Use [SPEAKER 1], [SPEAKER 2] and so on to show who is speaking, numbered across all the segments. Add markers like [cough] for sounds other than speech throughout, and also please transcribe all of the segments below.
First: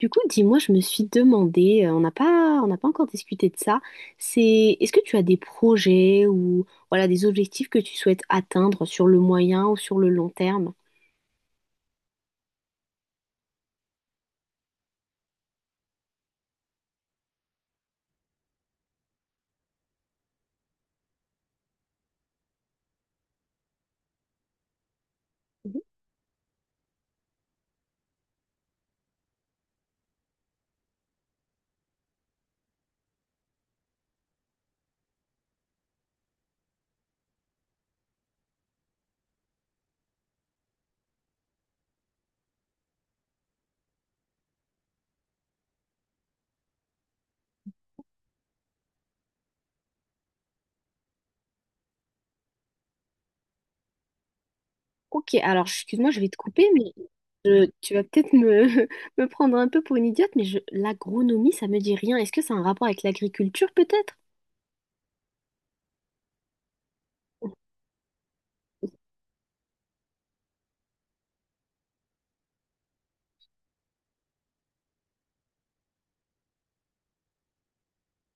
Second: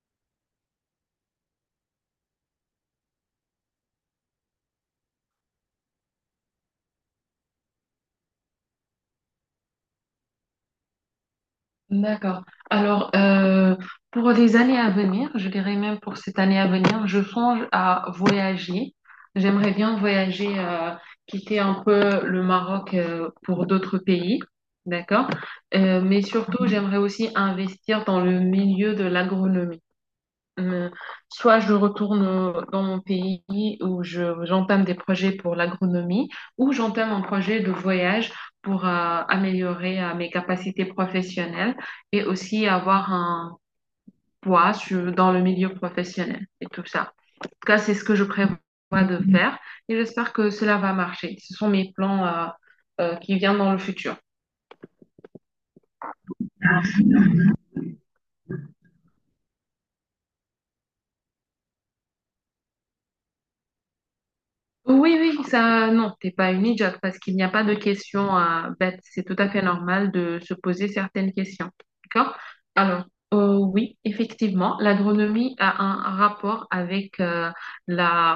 [SPEAKER 1] Du coup, dis-moi, je me suis demandé, on n'a pas encore discuté de ça, c'est est-ce que tu as des projets ou voilà des objectifs que tu souhaites atteindre sur le moyen ou sur le long terme?
[SPEAKER 2] D'accord. Alors, pour les années à venir, je dirais même pour cette année à venir, je songe à voyager. J'aimerais bien voyager, quitter un peu le Maroc, pour d'autres pays. D'accord? Mais surtout, Mhm. J'aimerais aussi investir dans le milieu de l'agronomie. Euh, Soit je retourne dans mon pays où j'entame des projets pour l'agronomie, ou j'entame un projet de voyage pour améliorer mes capacités professionnelles et aussi avoir un dans le milieu professionnel et tout ça. En tout cas, c'est ce que je prévois de faire et j'espère que cela va marcher. Ce sont mes plans qui viennent dans le futur.
[SPEAKER 1] Ok, alors excuse-moi, je vais te couper, mais tu vas peut-être me, [laughs] me prendre un peu pour une idiote, mais l'agronomie, ça me dit rien. Est-ce que c'est un rapport avec l'agriculture, peut-être?
[SPEAKER 2] Oui, oui, ça, non, t'es pas une idiote parce qu'il n'y a pas de questions à bête. C'est tout à fait normal de se poser certaines questions. D'accord? Alors, oui, effectivement, l'agronomie a un rapport avec la,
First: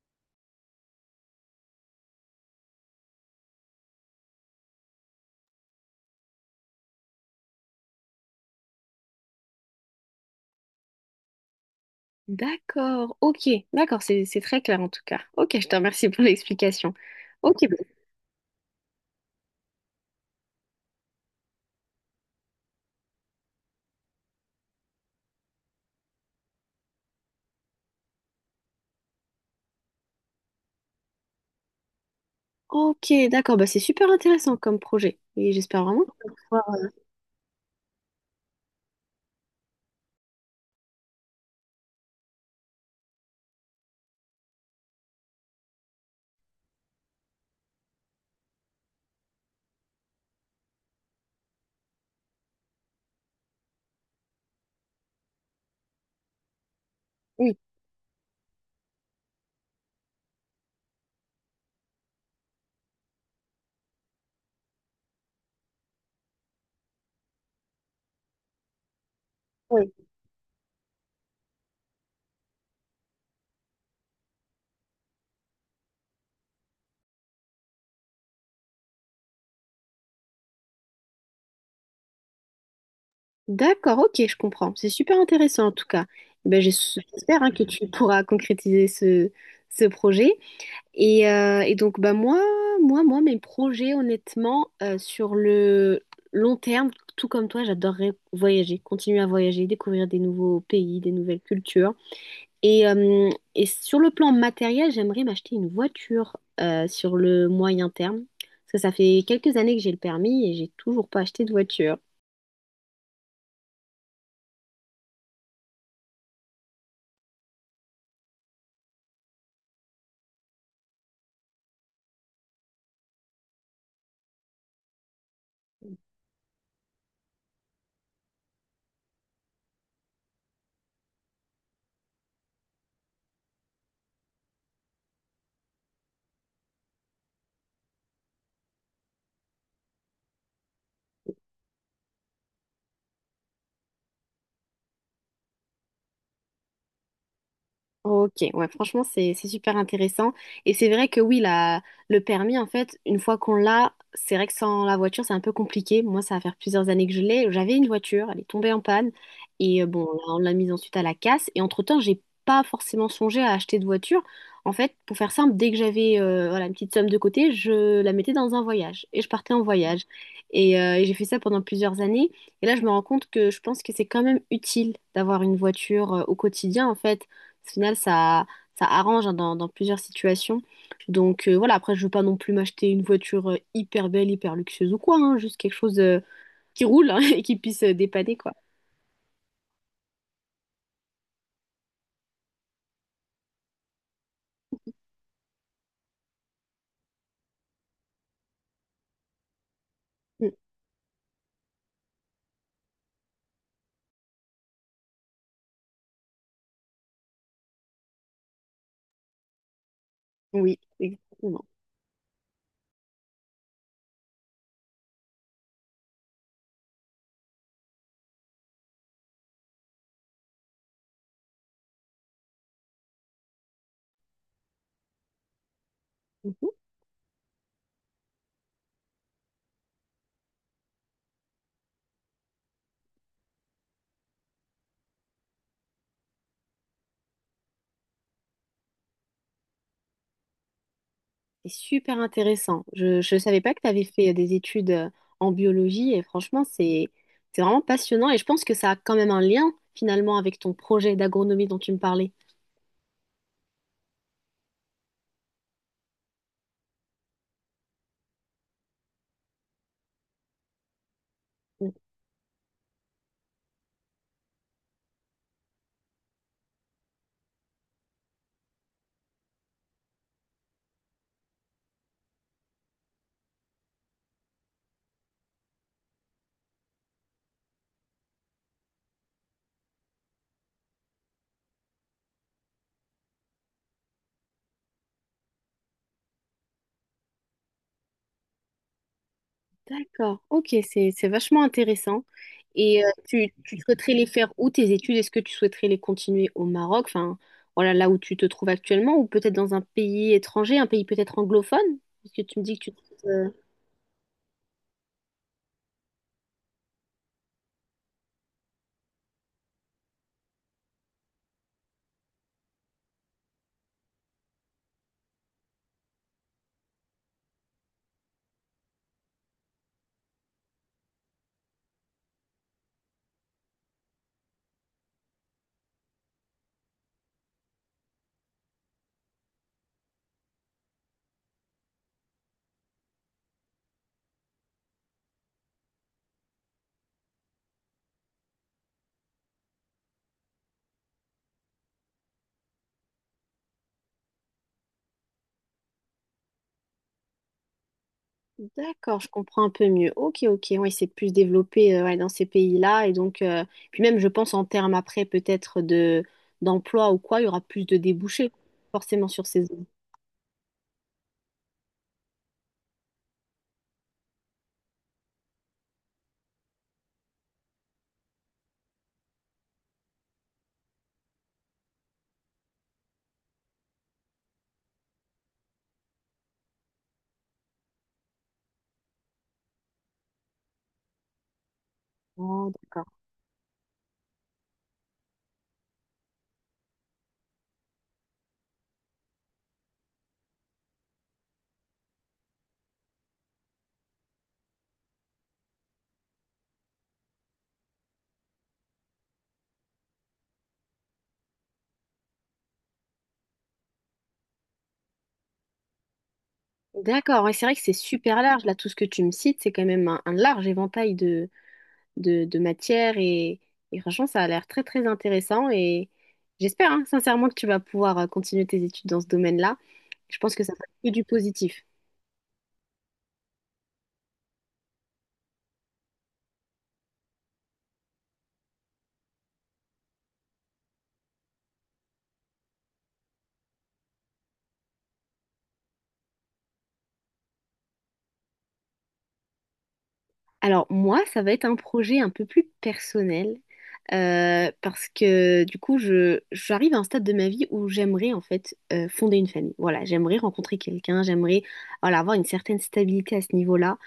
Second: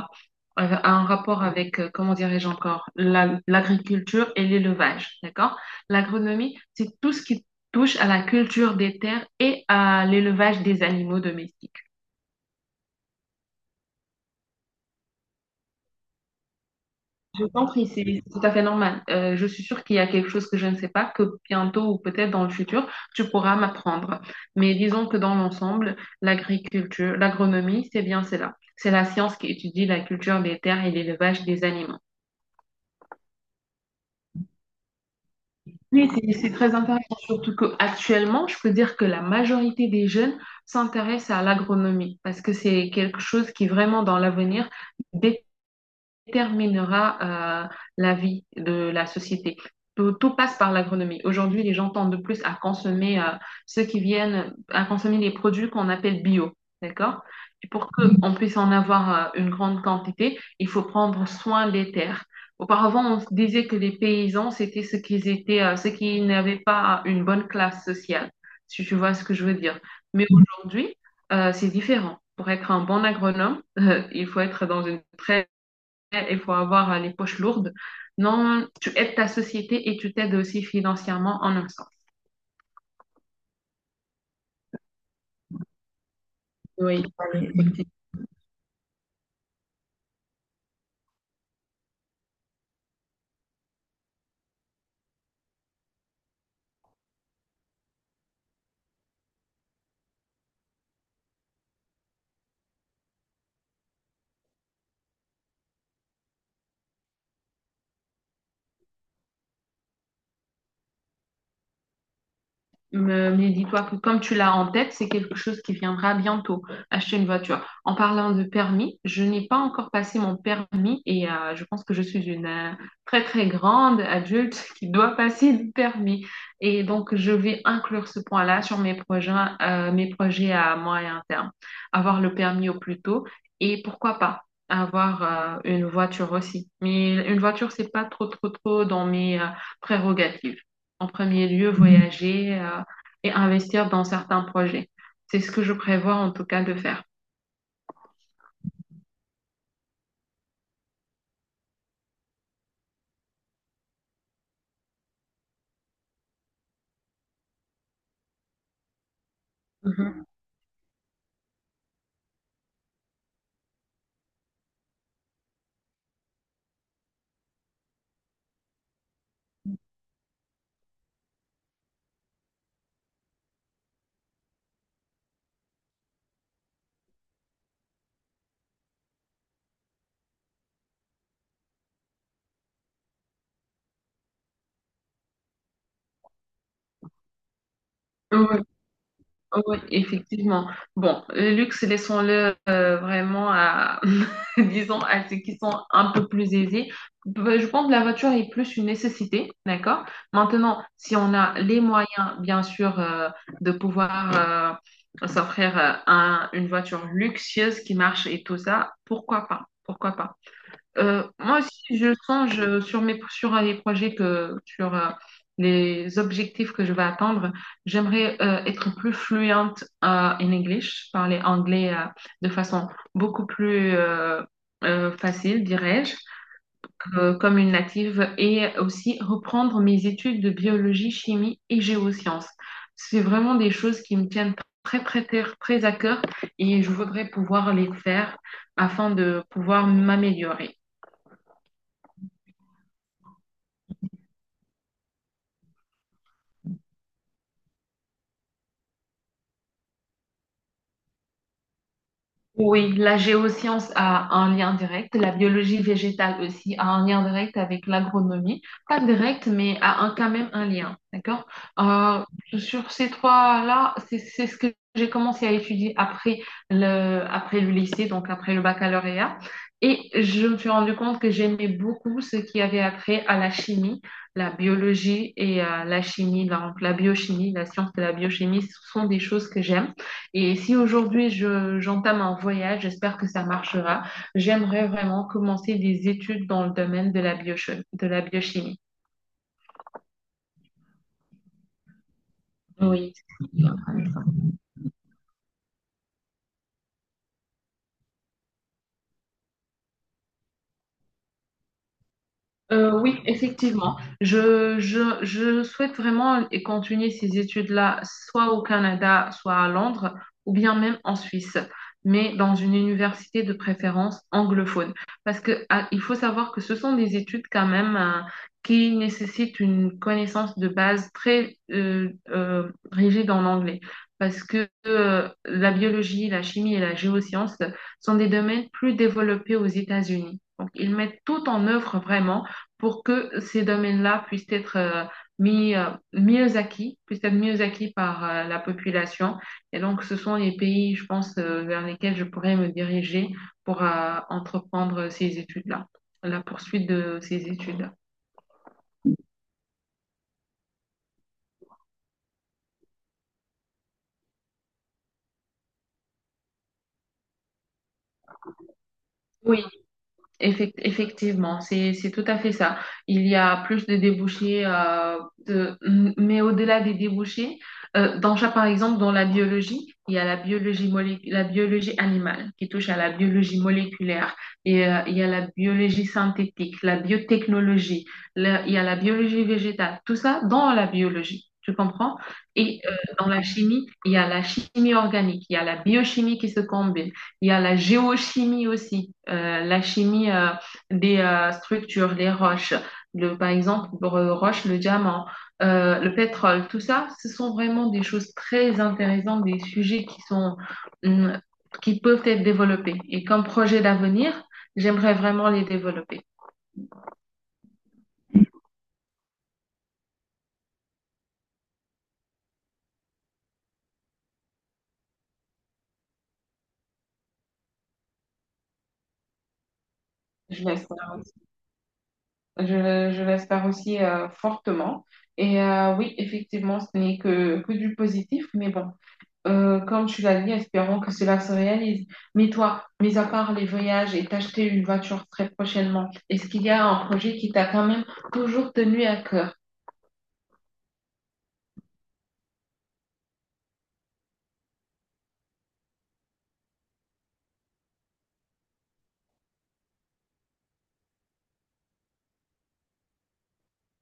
[SPEAKER 2] a un rapport avec, comment dirais-je encore, l'agriculture et l'élevage. D'accord? L'agronomie, c'est tout ce qui touche à la culture des terres et à l'élevage des animaux domestiques.
[SPEAKER 1] D'accord, ok, d'accord, c'est très clair en tout cas. Ok, je te remercie pour [laughs] l'explication.
[SPEAKER 2] Je
[SPEAKER 1] Ok,
[SPEAKER 2] t'en
[SPEAKER 1] bah-
[SPEAKER 2] prie, c'est tout à fait normal. Je suis sûre qu'il y a quelque chose que je ne sais pas, que bientôt ou peut-être dans le futur, tu pourras m'apprendre. Mais disons que dans l'ensemble, l'agriculture, l'agronomie, c'est bien cela. C'est la science qui étudie la culture des terres et l'élevage des animaux.
[SPEAKER 1] ok, d'accord, bah c'est super intéressant comme projet. Et j'espère vraiment
[SPEAKER 2] Oui,
[SPEAKER 1] que tu vas
[SPEAKER 2] c'est très
[SPEAKER 1] pouvoir-
[SPEAKER 2] intéressant, surtout qu'actuellement, je peux dire que la majorité des jeunes s'intéressent à l'agronomie parce que c'est quelque chose qui vraiment dans l'avenir déterminera la vie de la société. Tout, tout passe par l'agronomie. Aujourd'hui, les gens tendent de plus à consommer ceux qui viennent, à consommer les produits qu'on appelle bio. D'accord?
[SPEAKER 1] Oui,
[SPEAKER 2] Et pour qu'on puisse en avoir une grande quantité, il faut prendre soin des terres. Auparavant, on disait que les paysans, c'était ceux qui étaient, ceux qui n'avaient pas une bonne classe sociale, si tu vois ce que je veux dire.
[SPEAKER 1] oui.
[SPEAKER 2] Mais aujourd'hui, c'est différent. Pour être un bon agronome, [laughs] il faut être dans une très il faut avoir les poches lourdes. Non, tu aides ta société et tu t'aides aussi financièrement en un sens.
[SPEAKER 1] D'accord, ok, je comprends. C'est super intéressant en tout cas. Eh Ben,
[SPEAKER 2] Oui,
[SPEAKER 1] j'espère hein,
[SPEAKER 2] oui,
[SPEAKER 1] que tu [laughs] pourras concrétiser ce, ce projet. Et donc, bah, moi, mes projets, honnêtement, sur le long terme, tout comme toi, j'adorerais voyager, continuer à voyager, découvrir des nouveaux pays, des nouvelles cultures. Et, euh, et sur le plan matériel, j'aimerais m'acheter une voiture sur le moyen terme. Parce que ça fait quelques années que j'ai le permis et j'ai toujours pas acheté de voiture.
[SPEAKER 2] Mais dis-toi que comme tu l'as en tête, c'est quelque chose qui viendra bientôt, acheter une voiture. En parlant de permis, je n'ai pas encore passé mon permis et je pense que je suis une très très grande adulte [laughs] qui doit passer le permis. Et donc, je vais inclure ce point-là sur mes projets à moyen terme. Avoir le permis au plus tôt et pourquoi pas avoir une voiture aussi. Mais une voiture, c'est pas trop trop trop dans mes prérogatives. En premier lieu, Mhm. Voyager. Et investir dans certains projets. C'est ce que je prévois en tout cas de faire.
[SPEAKER 1] Ok, ouais, franchement, c'est super intéressant. Et c'est vrai que oui, la, le permis, en fait, une fois qu'on l'a, c'est vrai que sans la voiture, c'est un peu compliqué. Moi, ça va faire plusieurs années que je l'ai. J'avais une voiture, elle est tombée en panne. Et bon,
[SPEAKER 2] Mhm.
[SPEAKER 1] on l'a mise ensuite à la casse. Et entre-temps, j'ai pas forcément songé à acheter de voiture. En fait, pour faire simple, dès que j'avais voilà, une petite somme de côté, je la mettais dans un voyage. Et je partais en voyage. Et j'ai fait ça pendant plusieurs années. Et là, je me rends compte que je pense que c'est quand même utile d'avoir une voiture au quotidien, en fait. Au final, ça arrange hein, dans plusieurs situations. Donc voilà, après, je veux pas non plus m'acheter une voiture hyper belle, hyper luxueuse ou quoi, hein, juste quelque chose qui roule hein, [laughs] et qui puisse dépanner, quoi.
[SPEAKER 2] Oui, oui, effectivement. Bon, le luxe, laissons-le vraiment à, [laughs] disons, à ceux qui sont un peu plus aisés. Bah, je pense que la voiture est plus une nécessité, d'accord?
[SPEAKER 1] Mm.
[SPEAKER 2] Maintenant, si on a les moyens, bien sûr, de pouvoir s'offrir une voiture luxueuse qui marche et tout ça, pourquoi pas? Pourquoi pas?
[SPEAKER 1] Oui,
[SPEAKER 2] Moi
[SPEAKER 1] exactement.
[SPEAKER 2] aussi, je songe sur mes, sur sur les objectifs que je vais atteindre. J'aimerais être plus fluente en English, parler anglais de façon beaucoup plus facile, dirais-je,
[SPEAKER 1] Mhm.
[SPEAKER 2] comme une native, et aussi reprendre mes études de biologie, chimie et géosciences. C'est vraiment des choses qui me tiennent très, très, très, très à cœur et je voudrais pouvoir les faire afin de pouvoir m'améliorer.
[SPEAKER 1] C'est super intéressant. Je ne savais pas que tu avais fait des études en biologie et franchement, c'est vraiment passionnant et je pense que ça a quand même un lien finalement avec ton projet d'agronomie dont tu me parlais.
[SPEAKER 2] Oui, la géoscience a un lien direct, la biologie végétale aussi a un lien direct avec l'agronomie, pas direct, mais a un, quand même un lien, d'accord? Euh, Sur ces trois-là, c'est ce que j'ai commencé à étudier après après le lycée, donc après le baccalauréat, et je me suis rendu compte que j'aimais beaucoup ce qui avait après à la chimie, la biologie et la chimie, donc la biochimie, la science de la biochimie, ce sont des choses que j'aime. Et si aujourd'hui j'entame un voyage, j'espère que ça marchera. J'aimerais vraiment commencer des études dans le domaine de de la biochimie.
[SPEAKER 1] D'accord, ok, c'est vachement intéressant. Et
[SPEAKER 2] Oui.
[SPEAKER 1] tu souhaiterais les faire où tes études? Est-ce que tu souhaiterais les continuer au Maroc, enfin voilà là où tu te trouves actuellement, ou peut-être dans un pays étranger, un pays peut-être anglophone? Parce que tu me dis que
[SPEAKER 2] Oui, effectivement. Je souhaite vraiment et continuer ces études-là, soit au Canada, soit à Londres, ou bien même en Suisse, mais dans une université de préférence anglophone. Parce que, ah, il faut savoir que ce sont des études quand même, qui nécessitent une connaissance de base très rigide en anglais. Parce que la biologie, la chimie et la géoscience sont des domaines plus développés aux États-Unis. Donc, ils mettent tout en œuvre vraiment pour que ces domaines-là puissent être mieux acquis, puissent être mieux acquis par la population. Et donc, ce sont les pays, je pense, vers lesquels je pourrais me diriger pour entreprendre ces études-là, la poursuite de ces études.
[SPEAKER 1] D'accord, je comprends un peu mieux. Ok, ok, ouais, c'est plus développé ouais, dans ces pays-là. Et donc, puis même, je pense en termes après peut-être de d'emploi ou quoi, il y aura plus de débouchés forcément sur ces.
[SPEAKER 2] Oui, Effectivement, c'est tout à fait ça. Il y a plus de débouchés, de, mais au-delà des débouchés, dans par exemple, dans la biologie, il y a la la biologie animale qui touche à la biologie moléculaire, et il y a la biologie synthétique, la biotechnologie, il y a la biologie végétale, tout ça dans la biologie, tu comprends?
[SPEAKER 1] Oh,
[SPEAKER 2] Et
[SPEAKER 1] d'accord.
[SPEAKER 2] dans la chimie, il y a la chimie organique, il y a la biochimie qui se combine. Il y a la géochimie aussi, la chimie des structures, les roches, par exemple, le roche, le diamant, le pétrole, tout ça, ce sont vraiment des choses très intéressantes, des sujets qui sont, hum, qui peuvent être développés. Et comme projet d'avenir, j'aimerais vraiment les développer.
[SPEAKER 1] D'accord, ouais, c'est vrai que c'est super large. Là, tout ce que tu me cites, c'est quand même un large éventail de matières et franchement, ça a l'air très très intéressant et j'espère hein, sincèrement que tu vas pouvoir continuer tes études dans ce domaine-là. Je pense que
[SPEAKER 2] Je
[SPEAKER 1] ça va être que
[SPEAKER 2] l'espère
[SPEAKER 1] du
[SPEAKER 2] aussi.
[SPEAKER 1] positif.
[SPEAKER 2] Je l'espère aussi fortement. Et oui, effectivement, ce n'est que, que du positif, mais bon. Comme tu l'as dit, espérons que cela se réalise. Mais toi, mis à part les voyages et t'acheter une voiture très prochainement, est-ce qu'il y a un projet qui t'a quand même toujours tenu à cœur?
[SPEAKER 1] Alors moi, ça va être un projet un peu plus personnel parce que du coup, j'arrive à un stade de ma vie où j'aimerais en fait fonder une famille. Voilà, j'aimerais rencontrer quelqu'un, j'aimerais voilà, avoir une certaine stabilité à ce niveau-là.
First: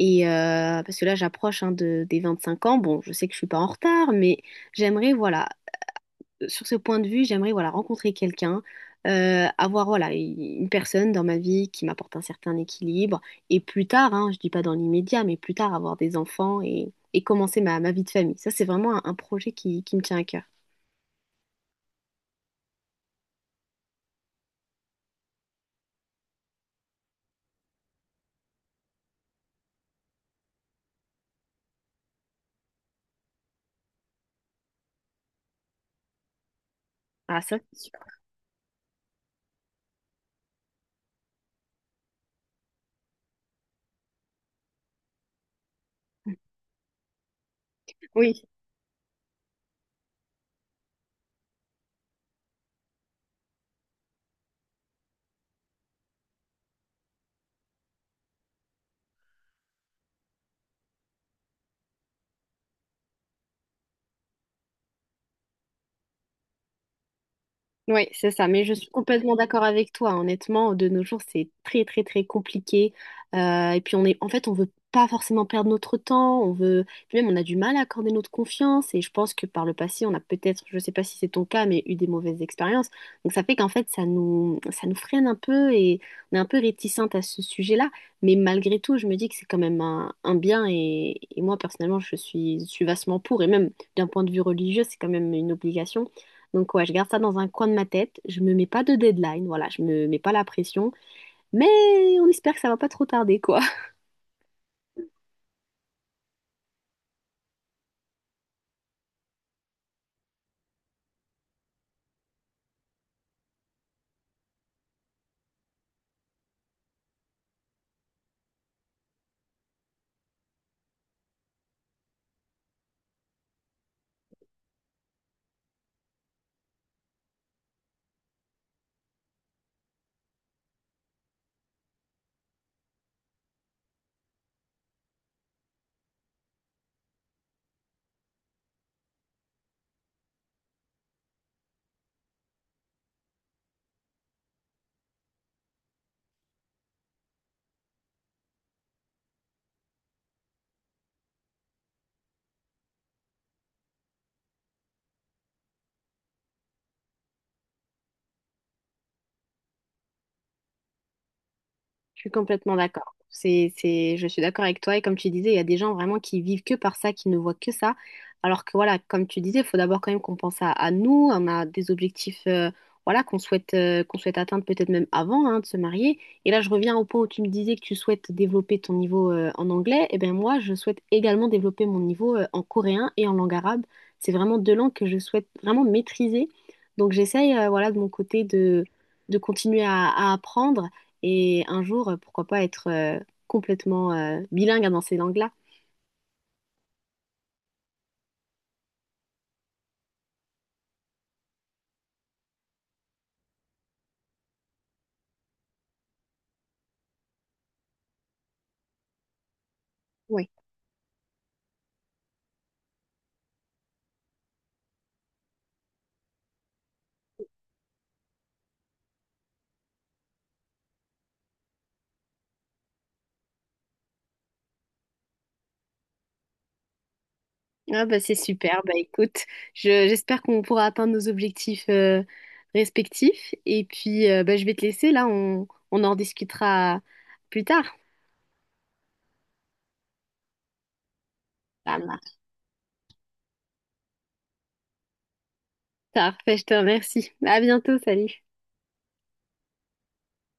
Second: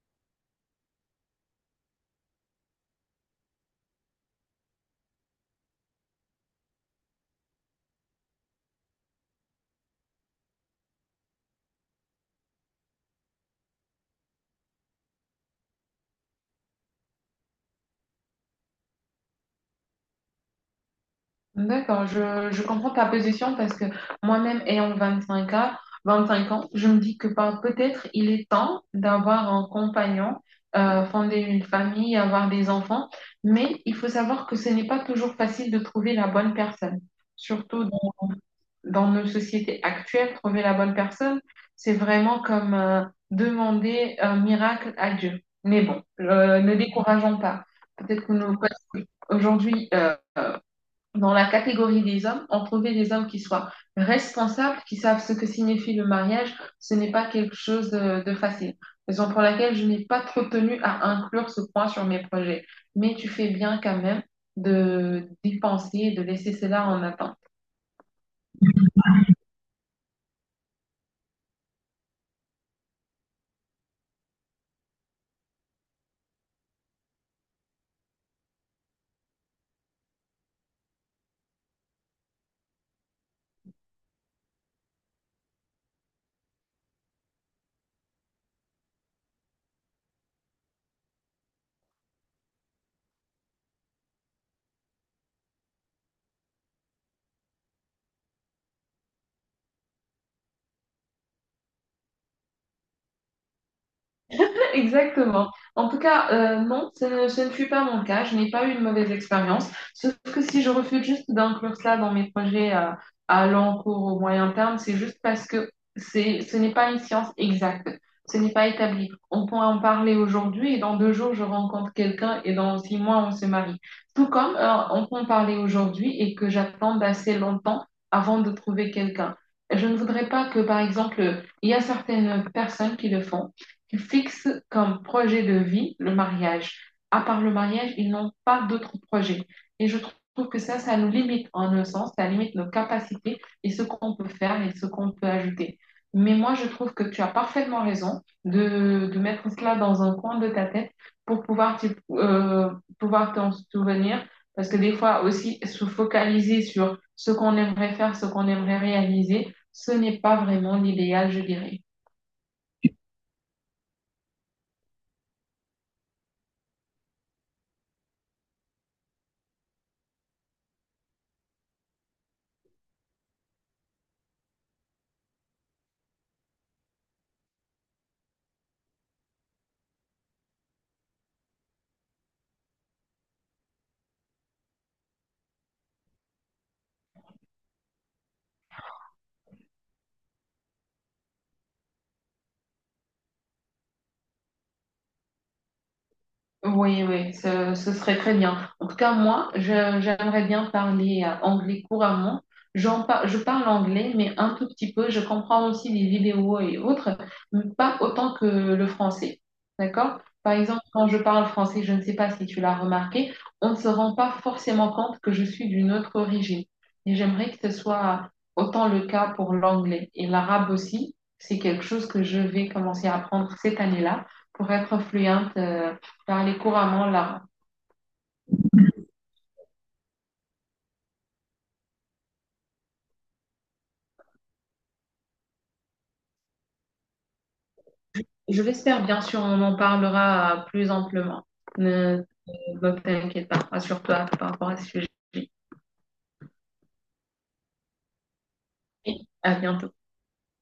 [SPEAKER 1] Et parce que là, j'approche hein, de, des 25 ans. Bon, je sais que je suis pas en retard, mais j'aimerais, voilà, sur ce point de vue, j'aimerais, voilà, rencontrer quelqu'un, avoir, voilà, une personne dans ma vie qui m'apporte un certain équilibre. Et plus tard, hein, je dis pas dans l'immédiat, mais plus tard, avoir des enfants et commencer ma vie de famille. Ça, c'est vraiment un projet qui me tient à cœur.
[SPEAKER 2] D'accord, je comprends ta position parce que moi-même, ayant 25 ans, 25 ans, je me dis que peut-être il est temps d'avoir un compagnon, fonder une famille, avoir des enfants, mais il faut savoir que ce n'est pas toujours facile de trouver la bonne personne,
[SPEAKER 1] Ah, ça, c'est
[SPEAKER 2] surtout
[SPEAKER 1] sûr.
[SPEAKER 2] dans nos sociétés actuelles, trouver la bonne personne, c'est vraiment comme demander un miracle à Dieu. Mais bon, ne décourageons pas. Peut-être que
[SPEAKER 1] Oui.
[SPEAKER 2] nous, aujourd'hui, dans la catégorie des hommes, on trouvait des hommes qui soient responsables, qui savent ce que signifie le mariage. Ce n'est pas quelque chose de facile. Raison pour laquelle je n'ai pas trop tenu à inclure ce point sur mes projets. Mais tu fais bien quand même de d'y penser et de laisser cela en attente.
[SPEAKER 1] Oui, c'est ça, mais je suis complètement d'accord avec toi. Hein. Honnêtement, de nos jours, c'est très très très compliqué. Et puis on est, en fait, on veut pas forcément perdre notre temps. On veut, puis même on a du mal à accorder notre confiance. Et je pense que par le passé, on a peut-être, je sais pas si c'est ton cas, mais eu des mauvaises expériences. Donc ça fait qu'en fait, ça nous freine un peu et on est un peu réticente à ce sujet-là. Mais malgré tout, je me dis que c'est quand même un bien. Et moi personnellement, je suis vastement pour. Et même d'un point de vue religieux, c'est quand même une obligation. Donc ouais, je garde ça dans un coin de ma tête. Je me mets pas de deadline, voilà, je me mets pas la pression, mais on espère que ça va pas trop tarder, quoi. [laughs]
[SPEAKER 2] Exactement. En tout cas, non, ce ne fut pas mon cas. Je n'ai pas eu une mauvaise expérience. Sauf que si je refuse juste d'inclure cela dans mes projets à long cours au moyen terme, c'est juste parce que ce n'est pas une science exacte. Ce n'est pas établi. On peut en parler aujourd'hui et dans 2 jours, je rencontre quelqu'un et dans 6 mois, on se marie. Tout comme on peut en parler aujourd'hui et que j'attende assez longtemps avant de trouver quelqu'un. Je ne voudrais pas que, par exemple, il y a certaines personnes qui le font qui fixent comme projet de vie le mariage. À part le mariage, ils n'ont pas d'autres projets. Et je trouve que ça nous limite en un sens, ça limite nos capacités et ce qu'on peut faire et ce qu'on peut ajouter. Mais moi, je trouve que tu as parfaitement raison de mettre cela dans un coin de ta tête pour pouvoir pouvoir t'en souvenir. Parce que des fois aussi, se focaliser sur ce qu'on aimerait faire, ce qu'on aimerait réaliser, ce n'est pas vraiment l'idéal, je dirais.
[SPEAKER 1] Je suis complètement d'accord. Je suis d'accord avec toi. Et comme tu disais, il y a des gens vraiment qui vivent que par ça, qui ne voient que ça. Alors que voilà, comme tu disais, il faut d'abord quand même qu'on pense à nous. On a des objectifs, voilà, qu'on souhaite atteindre peut-être même avant, hein, de se marier. Et là, je reviens au point où tu me disais que tu souhaites développer ton niveau, en anglais. Et bien moi, je souhaite également développer mon niveau, en coréen et en langue arabe. C'est vraiment deux langues que je souhaite vraiment maîtriser. Donc j'essaye, voilà, de mon côté de continuer à apprendre. Et un jour, pourquoi pas être complètement bilingue dans ces langues-là.
[SPEAKER 2] Oui, oui, ce serait très bien. En tout cas, moi, j'aimerais bien parler anglais couramment. Je parle anglais, mais un tout petit peu. Je comprends aussi des vidéos et autres, mais pas autant que le français. D'accord?
[SPEAKER 1] Ouais.
[SPEAKER 2] Par exemple, quand je parle français, je ne sais pas si tu l'as remarqué, on ne se rend pas forcément compte que je suis d'une autre origine. Et j'aimerais que ce soit autant le cas pour l'anglais. Et l'arabe aussi, c'est quelque chose que je vais commencer à apprendre cette année-là pour être fluente. Parler couramment l'arabe.
[SPEAKER 1] Ah bah c'est super. Bah écoute, j'espère qu'on pourra atteindre nos objectifs respectifs. Et puis bah, je vais te laisser là, on en discutera plus tard.
[SPEAKER 2] Je l'espère, bien sûr, on en parlera plus amplement.
[SPEAKER 1] Ça marche.
[SPEAKER 2] Ne t'inquiète pas, rassure-toi par rapport à ce sujet.
[SPEAKER 1] Parfait, je te remercie. À bientôt, salut.
[SPEAKER 2] Et à bientôt.